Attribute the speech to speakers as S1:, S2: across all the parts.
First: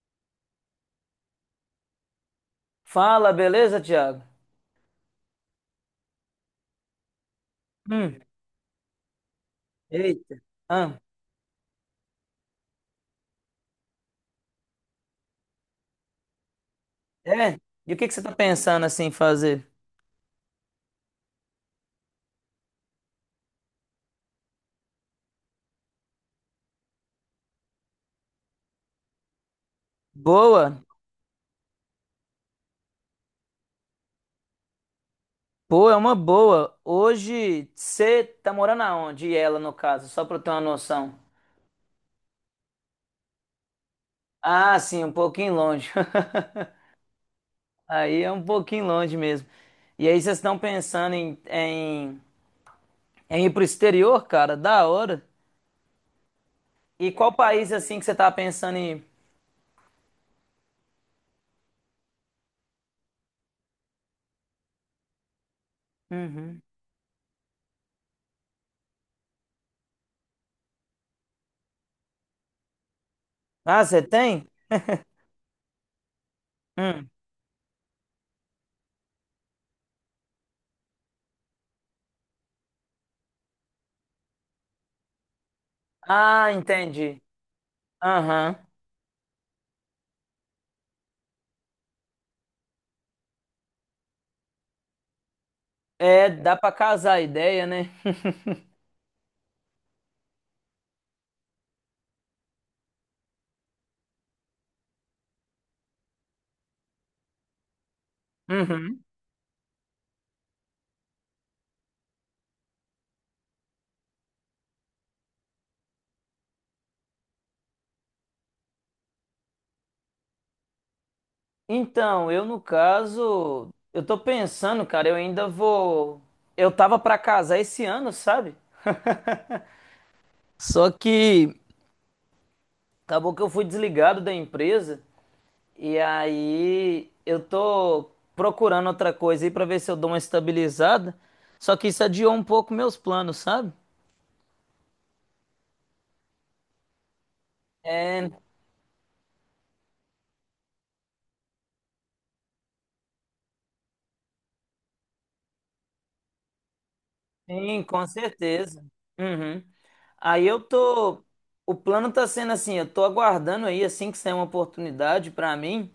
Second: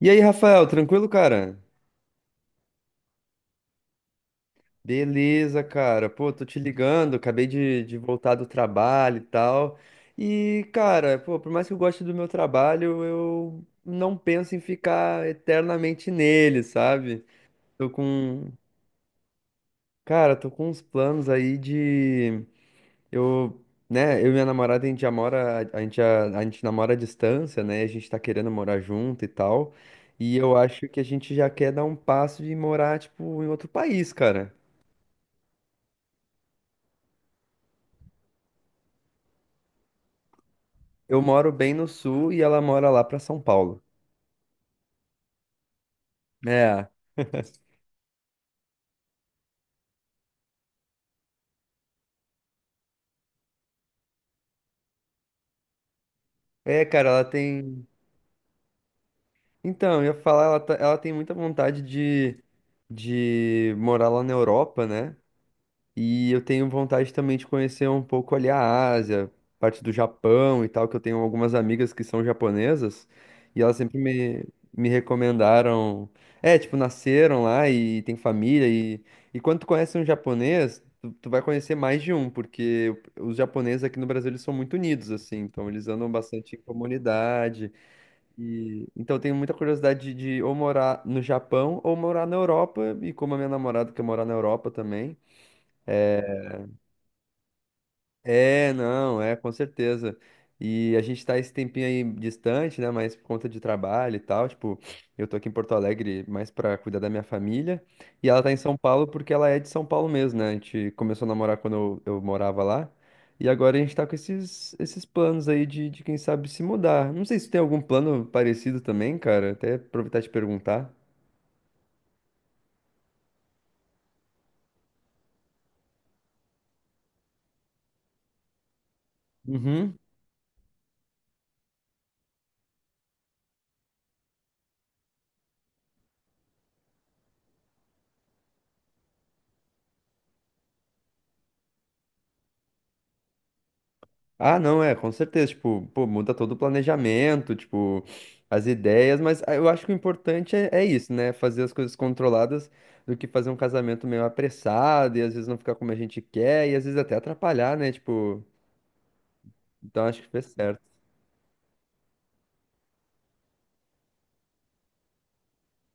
S1: E aí, Rafael, tranquilo, cara?
S2: Fala, beleza, Thiago?
S1: Beleza, cara. Pô, tô te ligando, acabei de
S2: Hum,
S1: voltar do trabalho e tal.
S2: eita.
S1: E,
S2: Ah,
S1: cara, pô, por mais que eu goste do meu trabalho, eu não penso em ficar eternamente nele, sabe?
S2: é?
S1: Tô
S2: E o que que você tá
S1: com.
S2: pensando assim fazer?
S1: Cara, tô com uns planos aí de. Eu, né, eu e minha namorada, a gente já mora. A gente namora à distância, né? A gente tá querendo morar junto e tal. E eu
S2: Boa?
S1: acho que a gente já quer dar um passo de morar, tipo, em outro país, cara.
S2: Pô, é uma boa. Hoje você tá morando aonde? E ela, no caso, só pra eu ter uma noção.
S1: Eu moro bem no sul e ela mora lá pra São Paulo.
S2: Ah, sim, um pouquinho longe.
S1: É.
S2: Aí é um pouquinho longe mesmo. E aí vocês estão pensando em, ir pro exterior, cara? Da hora.
S1: É, cara,
S2: E
S1: ela
S2: qual país
S1: tem.
S2: assim que você tá pensando em ir?
S1: Então, eu ia falar, ela tem muita vontade de morar lá na Europa, né? E eu
S2: Uhum.
S1: tenho vontade também de conhecer um pouco ali a Ásia, parte do Japão e tal, que eu tenho algumas amigas que são japonesas e elas
S2: Ah,
S1: sempre
S2: você
S1: me,
S2: tem?
S1: me recomendaram. É, tipo,
S2: Hum.
S1: nasceram lá e tem família. E quando tu conhece um japonês, tu vai conhecer mais de um, porque os japoneses aqui no Brasil eles são muito unidos, assim, então eles andam
S2: Ah,
S1: bastante em
S2: entendi.
S1: comunidade.
S2: Aham.
S1: E então, eu tenho muita curiosidade de ou morar no Japão ou morar na Europa, e como a minha namorada quer morar na Europa também.
S2: É, dá pra casar a ideia, né?
S1: É, não, é, com certeza. E a gente tá esse tempinho aí distante, né? Mas por conta de trabalho e tal. Tipo, eu tô aqui em Porto Alegre mais pra cuidar da minha família. E ela tá em São
S2: Uhum.
S1: Paulo porque ela é de São Paulo mesmo, né? A gente começou a namorar quando eu morava lá. E agora a gente tá com esses planos aí quem sabe, se mudar. Não sei se tem algum plano parecido também, cara. Até aproveitar e te perguntar.
S2: Então, eu no caso, eu tô pensando, cara, eu ainda vou. Eu tava pra casar esse ano, sabe?
S1: Uhum.
S2: Só que acabou que eu fui desligado da empresa e aí eu tô procurando outra coisa aí pra ver se eu dou uma estabilizada. Só que isso adiou um pouco meus planos, sabe?
S1: Ah, não, é, com certeza, tipo, pô, muda todo o planejamento, tipo,
S2: É,
S1: as ideias, mas ah, eu acho que o importante é, é isso, né? Fazer as coisas controladas do que fazer um casamento meio apressado e às vezes não ficar como a gente quer e às vezes até atrapalhar,
S2: sim,
S1: né?
S2: com
S1: Tipo,
S2: certeza. Uhum.
S1: então acho que fez
S2: Aí eu
S1: certo.
S2: tô. O plano tá sendo assim, eu tô aguardando aí, assim que sair uma oportunidade para mim,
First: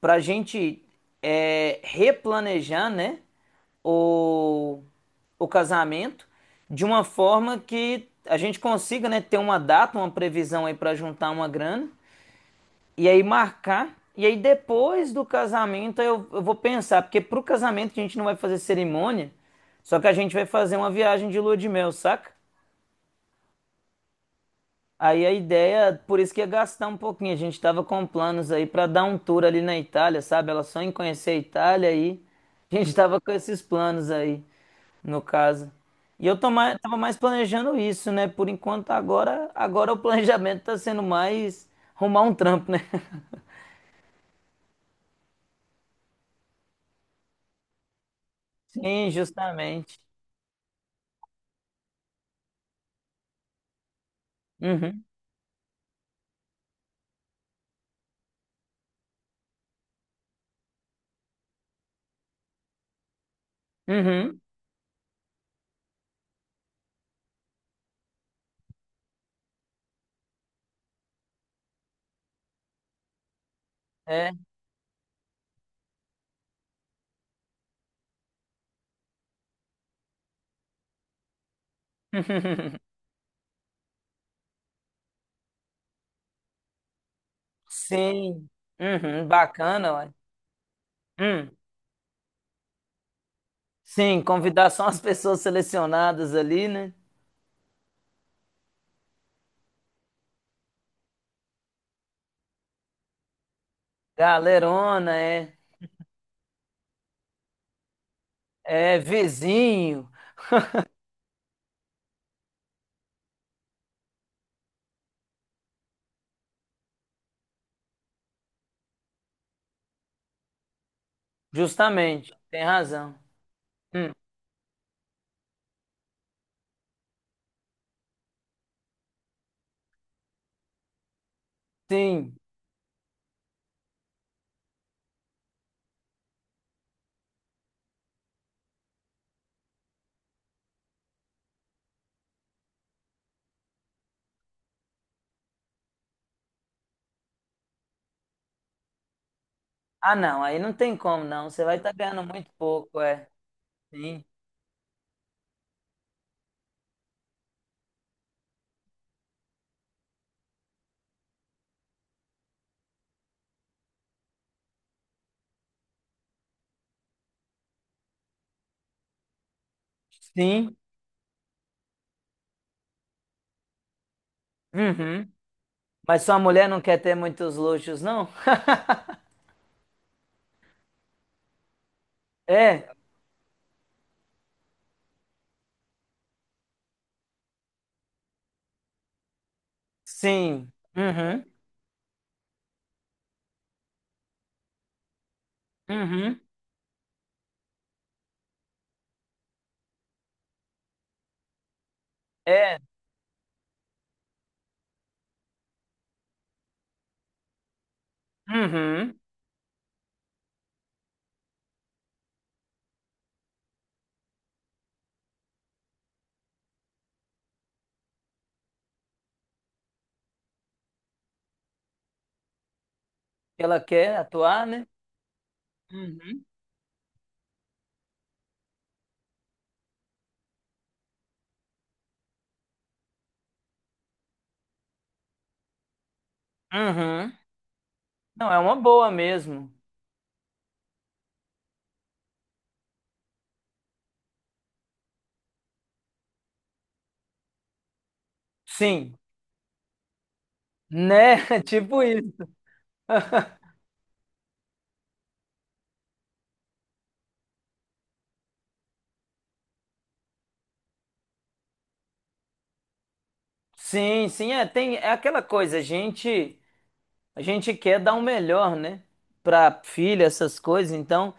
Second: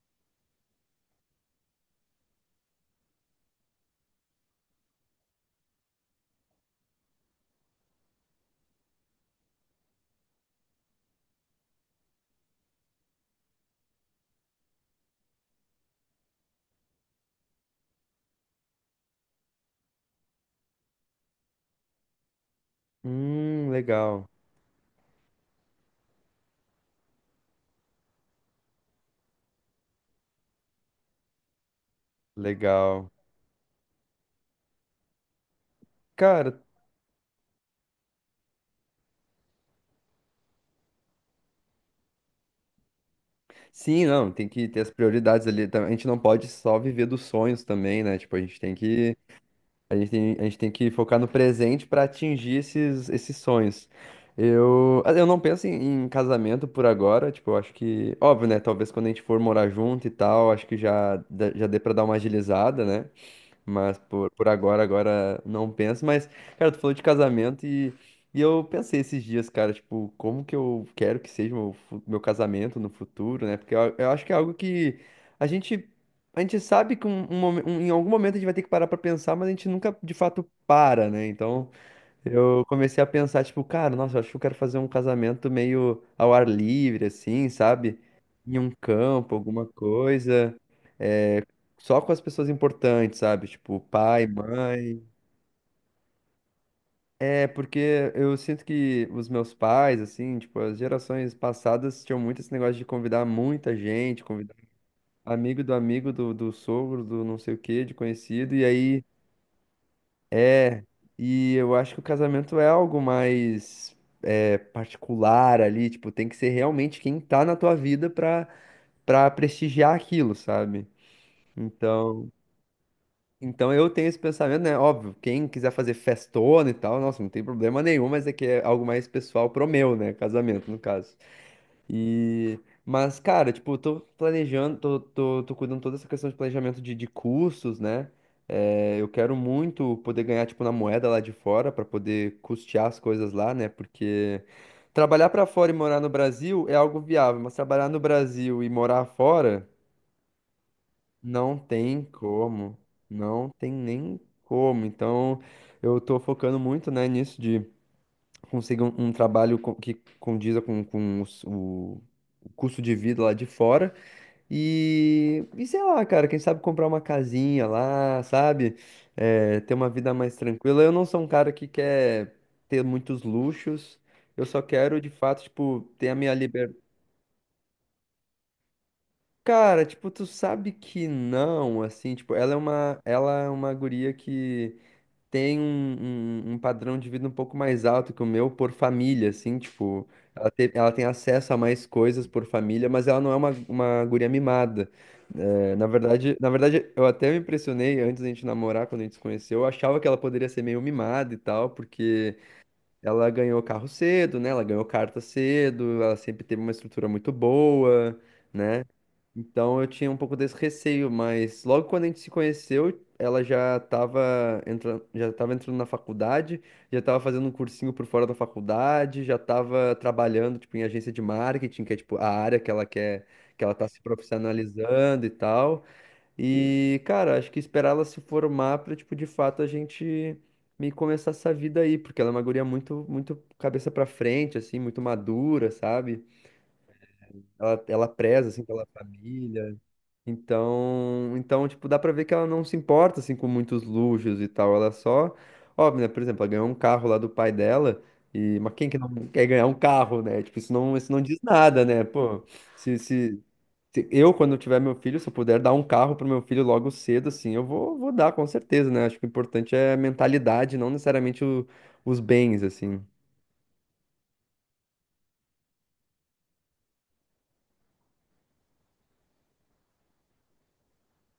S2: pra gente replanejar, né, o, o casamento de uma forma que a gente consiga, né, ter uma data, uma previsão aí para juntar uma grana e aí marcar. E aí depois do casamento eu vou pensar, porque pro casamento a gente não vai fazer cerimônia, só que a gente vai fazer uma viagem de lua de mel, saca?
S1: Legal,
S2: Aí a ideia, por isso que ia gastar um pouquinho, a gente tava com planos aí pra dar um tour ali na Itália, sabe? Ela só em conhecer a Itália aí. A gente
S1: legal.
S2: tava com esses planos aí, no caso. E
S1: Cara,
S2: tava mais planejando isso, né? Por enquanto agora, o planejamento tá sendo mais arrumar um trampo, né?
S1: sim, não, tem que ter as prioridades ali. Tá? A gente não pode só viver dos sonhos também, né? Tipo, a gente tem
S2: Sim,
S1: que.
S2: justamente.
S1: A gente tem que focar no presente para atingir esses, esses sonhos.
S2: Uhum.
S1: Eu não penso em, em casamento por agora, tipo, eu acho que, óbvio, né? Talvez quando a gente for morar junto e tal, acho que já, dá- já dê para dar uma agilizada, né? Mas
S2: Uhum.
S1: por agora, agora não penso. Mas, cara, tu falou de casamento e eu pensei esses dias, cara, tipo, como que eu quero que seja meu, fu- meu casamento no futuro, né? Porque eu acho
S2: É,
S1: que é algo que a gente, a gente sabe que um, em algum momento a gente vai ter que parar pra pensar, mas a gente nunca de fato para, né? Então eu comecei a pensar, tipo, cara, nossa, eu acho que eu quero fazer um casamento meio ao ar livre, assim, sabe?
S2: sim.
S1: Em um
S2: Uhum,
S1: campo, alguma
S2: bacana, ué.
S1: coisa
S2: Hum.
S1: só com as pessoas importantes, sabe? Tipo,
S2: Sim,
S1: pai,
S2: convidar só as
S1: mãe.
S2: pessoas selecionadas ali, né?
S1: É, porque eu sinto que os meus pais, assim, tipo, as gerações passadas tinham muito esse negócio de convidar muita gente, convidar
S2: Galerona, é,
S1: amigo do amigo, do sogro, do não sei o quê, de conhecido, e
S2: é
S1: aí.
S2: vizinho,
S1: E eu acho que o casamento é algo mais é, particular ali, tipo, tem que ser realmente quem tá na tua vida pra, pra prestigiar aquilo, sabe? Então.
S2: justamente. Tem razão.
S1: Então eu tenho
S2: Hum.
S1: esse pensamento, né? Óbvio, quem quiser fazer festona e tal, nossa, não tem problema nenhum, mas é que é algo mais pessoal pro meu, né? Casamento, no caso.
S2: Sim.
S1: E. Mas, cara, tipo, eu tô planejando, tô cuidando toda essa questão de planejamento de cursos né? É, eu quero muito poder ganhar, tipo, na moeda lá de fora, pra poder custear as coisas lá, né? Porque trabalhar pra fora e morar no Brasil é algo viável, mas trabalhar no Brasil e morar fora.
S2: Ah, não, aí não tem como, não.
S1: Não
S2: Você vai estar
S1: tem
S2: ganhando muito
S1: como,
S2: pouco, é.
S1: não tem nem
S2: Sim.
S1: como. Então, eu tô focando muito, né, nisso de conseguir um trabalho co- que condiza com, o custo de vida lá de fora. E sei lá, cara, quem sabe comprar uma casinha lá, sabe? É, ter uma vida mais
S2: Sim.
S1: tranquila. Eu não sou um cara que quer ter muitos luxos. Eu só quero, de
S2: Uhum.
S1: fato, tipo, ter a
S2: Mas
S1: minha
S2: sua mulher
S1: liberdade.
S2: não quer ter muitos luxos, não?
S1: Cara, tipo, tu sabe que não, assim, tipo,
S2: É.
S1: ela é uma guria que tem um, um padrão de vida um pouco mais alto que o meu por família, assim, tipo,
S2: Sim.
S1: ela tem
S2: Uhum.
S1: acesso a mais coisas por família, mas ela não é uma guria mimada. É,
S2: Uhum.
S1: na verdade, eu até me impressionei antes da gente namorar, quando a gente se conheceu, eu achava que ela poderia ser meio mimada e tal, porque
S2: É.
S1: ela ganhou carro cedo, né? Ela ganhou carta cedo, ela sempre teve uma estrutura muito boa né?
S2: Uhum.
S1: Então eu tinha um pouco desse receio, mas logo quando a gente se conheceu, ela já estava entrando na faculdade, já estava fazendo um cursinho por fora da faculdade, já estava trabalhando tipo em agência de marketing, que é tipo a área que ela quer, que ela
S2: Ela
S1: tá se
S2: quer atuar, né?
S1: profissionalizando e tal.
S2: Uhum.
S1: E, cara, acho que esperar ela se formar para tipo de fato a gente me começar essa vida aí, porque ela é uma guria muito muito cabeça para frente assim, muito madura, sabe?
S2: Uhum.
S1: Ela preza
S2: Não, é
S1: assim
S2: uma
S1: pela
S2: boa mesmo.
S1: família. Então, então, tipo, dá pra ver que ela não se importa, assim, com muitos luxos e tal. Ela só... Óbvio, né? Por exemplo, ela ganhou um carro lá do pai dela. E... Mas quem que não
S2: Sim,
S1: quer ganhar um carro, né? Tipo, isso não diz
S2: né?
S1: nada,
S2: Tipo
S1: né?
S2: isso.
S1: Pô, se, se, se eu, quando eu tiver meu filho, se eu puder dar um carro pro meu filho logo cedo, assim, vou dar, com certeza, né? Acho que o importante é a mentalidade, não necessariamente os bens, assim.
S2: Sim, sim, é, tem, é aquela coisa, a gente. A gente quer dar o melhor, né? Para filha, essas coisas. Então,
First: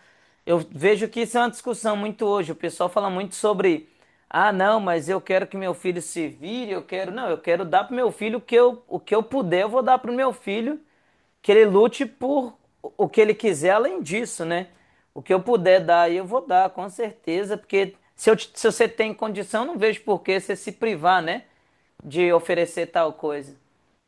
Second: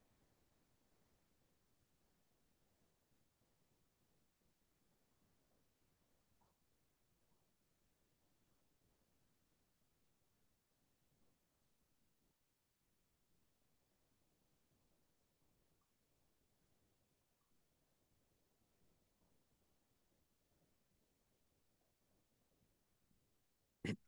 S2: eu vejo que isso é uma discussão muito hoje. O pessoal fala muito sobre, ah, não, mas eu quero que meu filho se vire, eu quero. Não, eu quero dar pro meu filho o que eu puder, eu vou dar pro meu filho que ele lute por o que ele quiser além disso, né? O que eu puder dar, eu vou dar, com certeza, porque se, eu, te- se você tem condição, não vejo por que você se privar, né? De oferecer tal coisa.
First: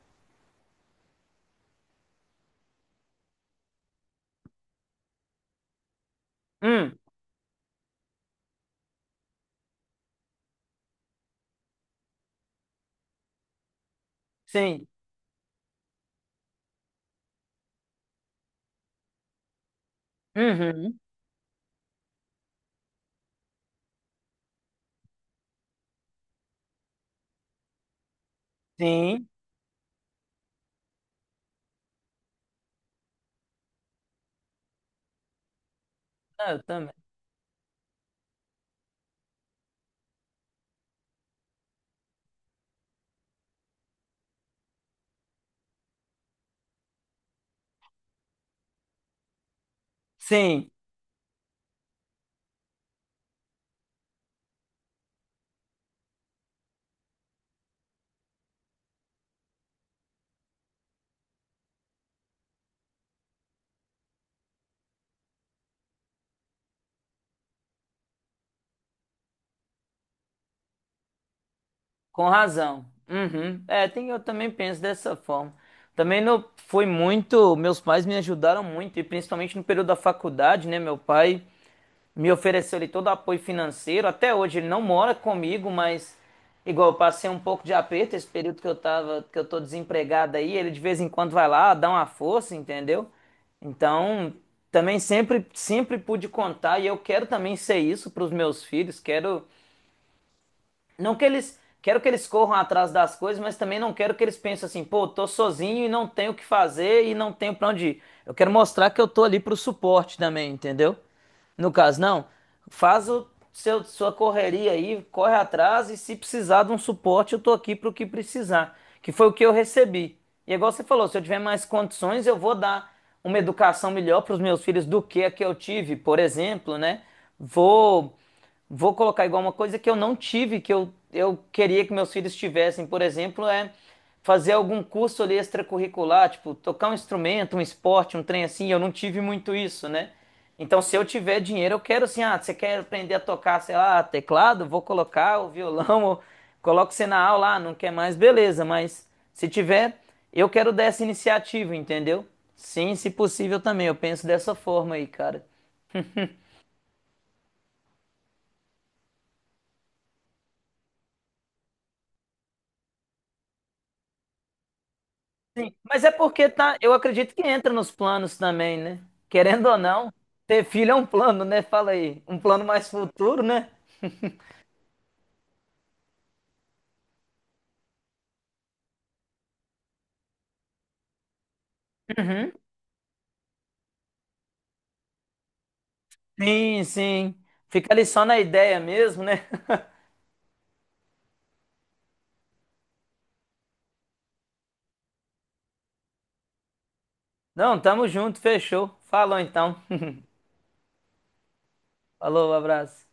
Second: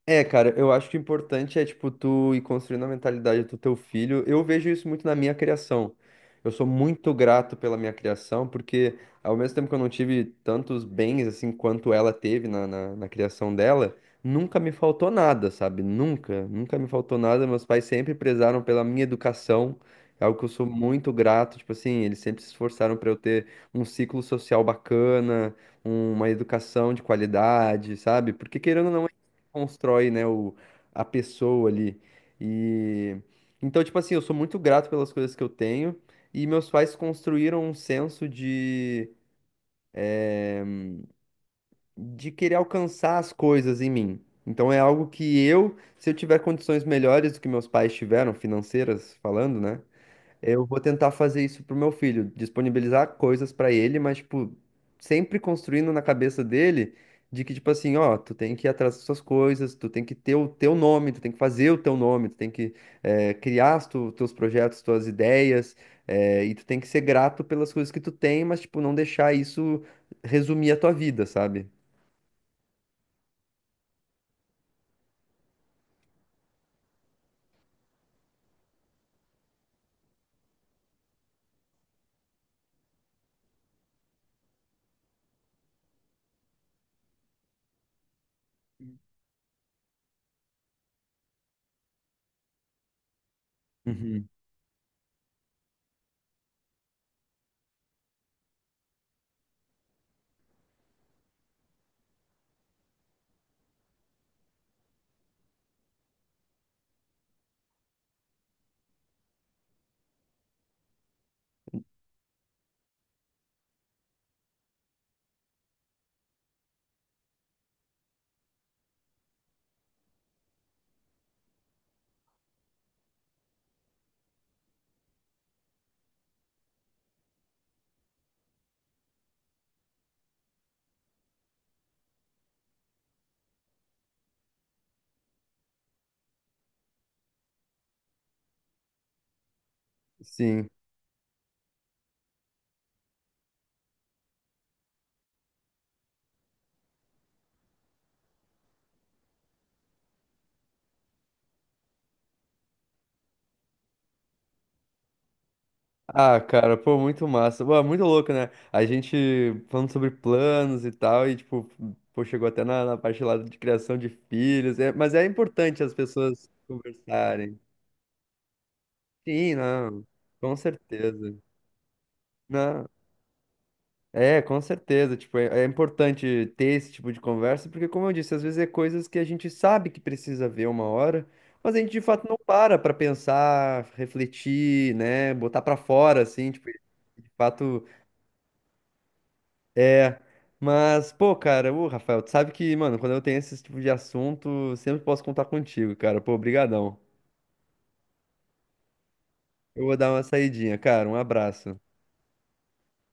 S1: É, cara, eu acho que o importante é, tipo, tu ir construindo a mentalidade do teu filho. Eu vejo isso muito na minha criação. Eu sou
S2: Hum,
S1: muito grato pela minha criação, porque ao mesmo tempo que eu não tive tantos bens, assim, quanto ela teve na, na criação dela, nunca me
S2: sim.
S1: faltou nada, sabe? Nunca, nunca me faltou nada. Meus pais sempre prezaram pela minha educação, é algo que eu sou
S2: Uhum.
S1: muito grato. Tipo assim, eles sempre se esforçaram para eu ter um ciclo social bacana, uma educação de qualidade, sabe? Porque querendo ou não,
S2: Sim.
S1: constrói, né, o, a pessoa ali. E então, tipo assim, eu sou muito grato pelas coisas que eu tenho e
S2: Ah, eu
S1: meus
S2: também.
S1: pais construíram um senso de querer alcançar as coisas em mim. Então é algo que eu, se eu tiver condições melhores do que meus pais tiveram, financeiras falando, né? Eu
S2: Sim,
S1: vou tentar fazer isso pro meu filho, disponibilizar coisas pra ele, mas, tipo, sempre construindo na cabeça dele de que, tipo assim, ó, tu tem que ir atrás das suas coisas, tu tem que ter o teu nome, tu tem que fazer o teu nome, tu tem que eh, criar os teus projetos, tuas ideias, eh, e tu tem que ser grato pelas coisas que tu tem, mas, tipo, não deixar isso resumir a tua vida, sabe?
S2: com razão. Uhum. É, tem, eu também penso dessa forma. Também não foi muito, meus pais me ajudaram muito, e principalmente no período da faculdade, né? Meu pai me ofereceu ali todo o apoio financeiro. Até hoje ele não mora comigo, mas igual eu passei um pouco de aperto esse período que eu tava, que eu tô desempregado aí, ele de vez em quando vai lá, dá uma força, entendeu?
S1: Uhum.
S2: Então, também sempre pude contar e eu quero também ser isso para os meus filhos. Quero Não que eles. Quero que eles corram atrás das coisas, mas também não quero que eles pensem assim, pô, tô sozinho e não tenho o que fazer e não tenho pra onde ir. Eu quero mostrar que eu tô ali pro suporte também, entendeu? No caso, não. Faz sua correria aí, corre atrás e se precisar de um suporte, eu tô aqui pro que precisar. Que foi o que eu recebi. E é igual você falou, se eu tiver mais condições, eu vou dar uma educação melhor pros meus filhos do que a que eu tive, por exemplo, né? Vou vou colocar igual uma coisa que eu não tive, que eu queria que meus filhos tivessem, por exemplo, é fazer algum curso ali extracurricular, tipo, tocar um instrumento, um esporte, um trem assim, eu não tive muito isso, né?
S1: Sim.
S2: Então, se eu tiver dinheiro, eu quero assim, ah, você quer aprender a tocar, sei lá, teclado? Vou colocar o violão, ou coloco você na aula, ah, não quer mais, beleza, mas se tiver, eu quero dar essa iniciativa, entendeu? Sim, se possível também, eu penso dessa forma aí, cara.
S1: Ah, cara, pô, muito massa. Pô, é muito louco, né? A gente falando sobre planos e tal, e tipo, pô, chegou até na, na parte lá de criação de filhos. É, mas é
S2: Sim,
S1: importante as
S2: mas é
S1: pessoas
S2: porque tá, eu acredito que
S1: conversarem.
S2: entra nos planos também, né?
S1: Sim,
S2: Querendo ou
S1: não,
S2: não,
S1: com
S2: ter filho é um
S1: certeza.
S2: plano, né? Fala aí, um plano
S1: Não,
S2: mais futuro, né?
S1: é, com certeza. Tipo, é, é importante ter esse tipo de conversa, porque, como eu disse, às vezes é coisas que a gente sabe que precisa ver uma hora, mas a gente de fato não
S2: Uhum.
S1: para pra pensar, refletir, né? Botar pra fora, assim, tipo,
S2: Sim,
S1: de
S2: sim.
S1: fato.
S2: Fica ali só na ideia mesmo, né?
S1: É, mas, pô, cara, ô, Rafael, tu sabe que, mano, quando eu tenho esse tipo de assunto, sempre posso contar contigo, cara. Pô, brigadão.
S2: Não, tamo junto, fechou. Falou então.
S1: Eu vou dar uma saidinha, cara. Um abraço.
S2: Falou, um abraço.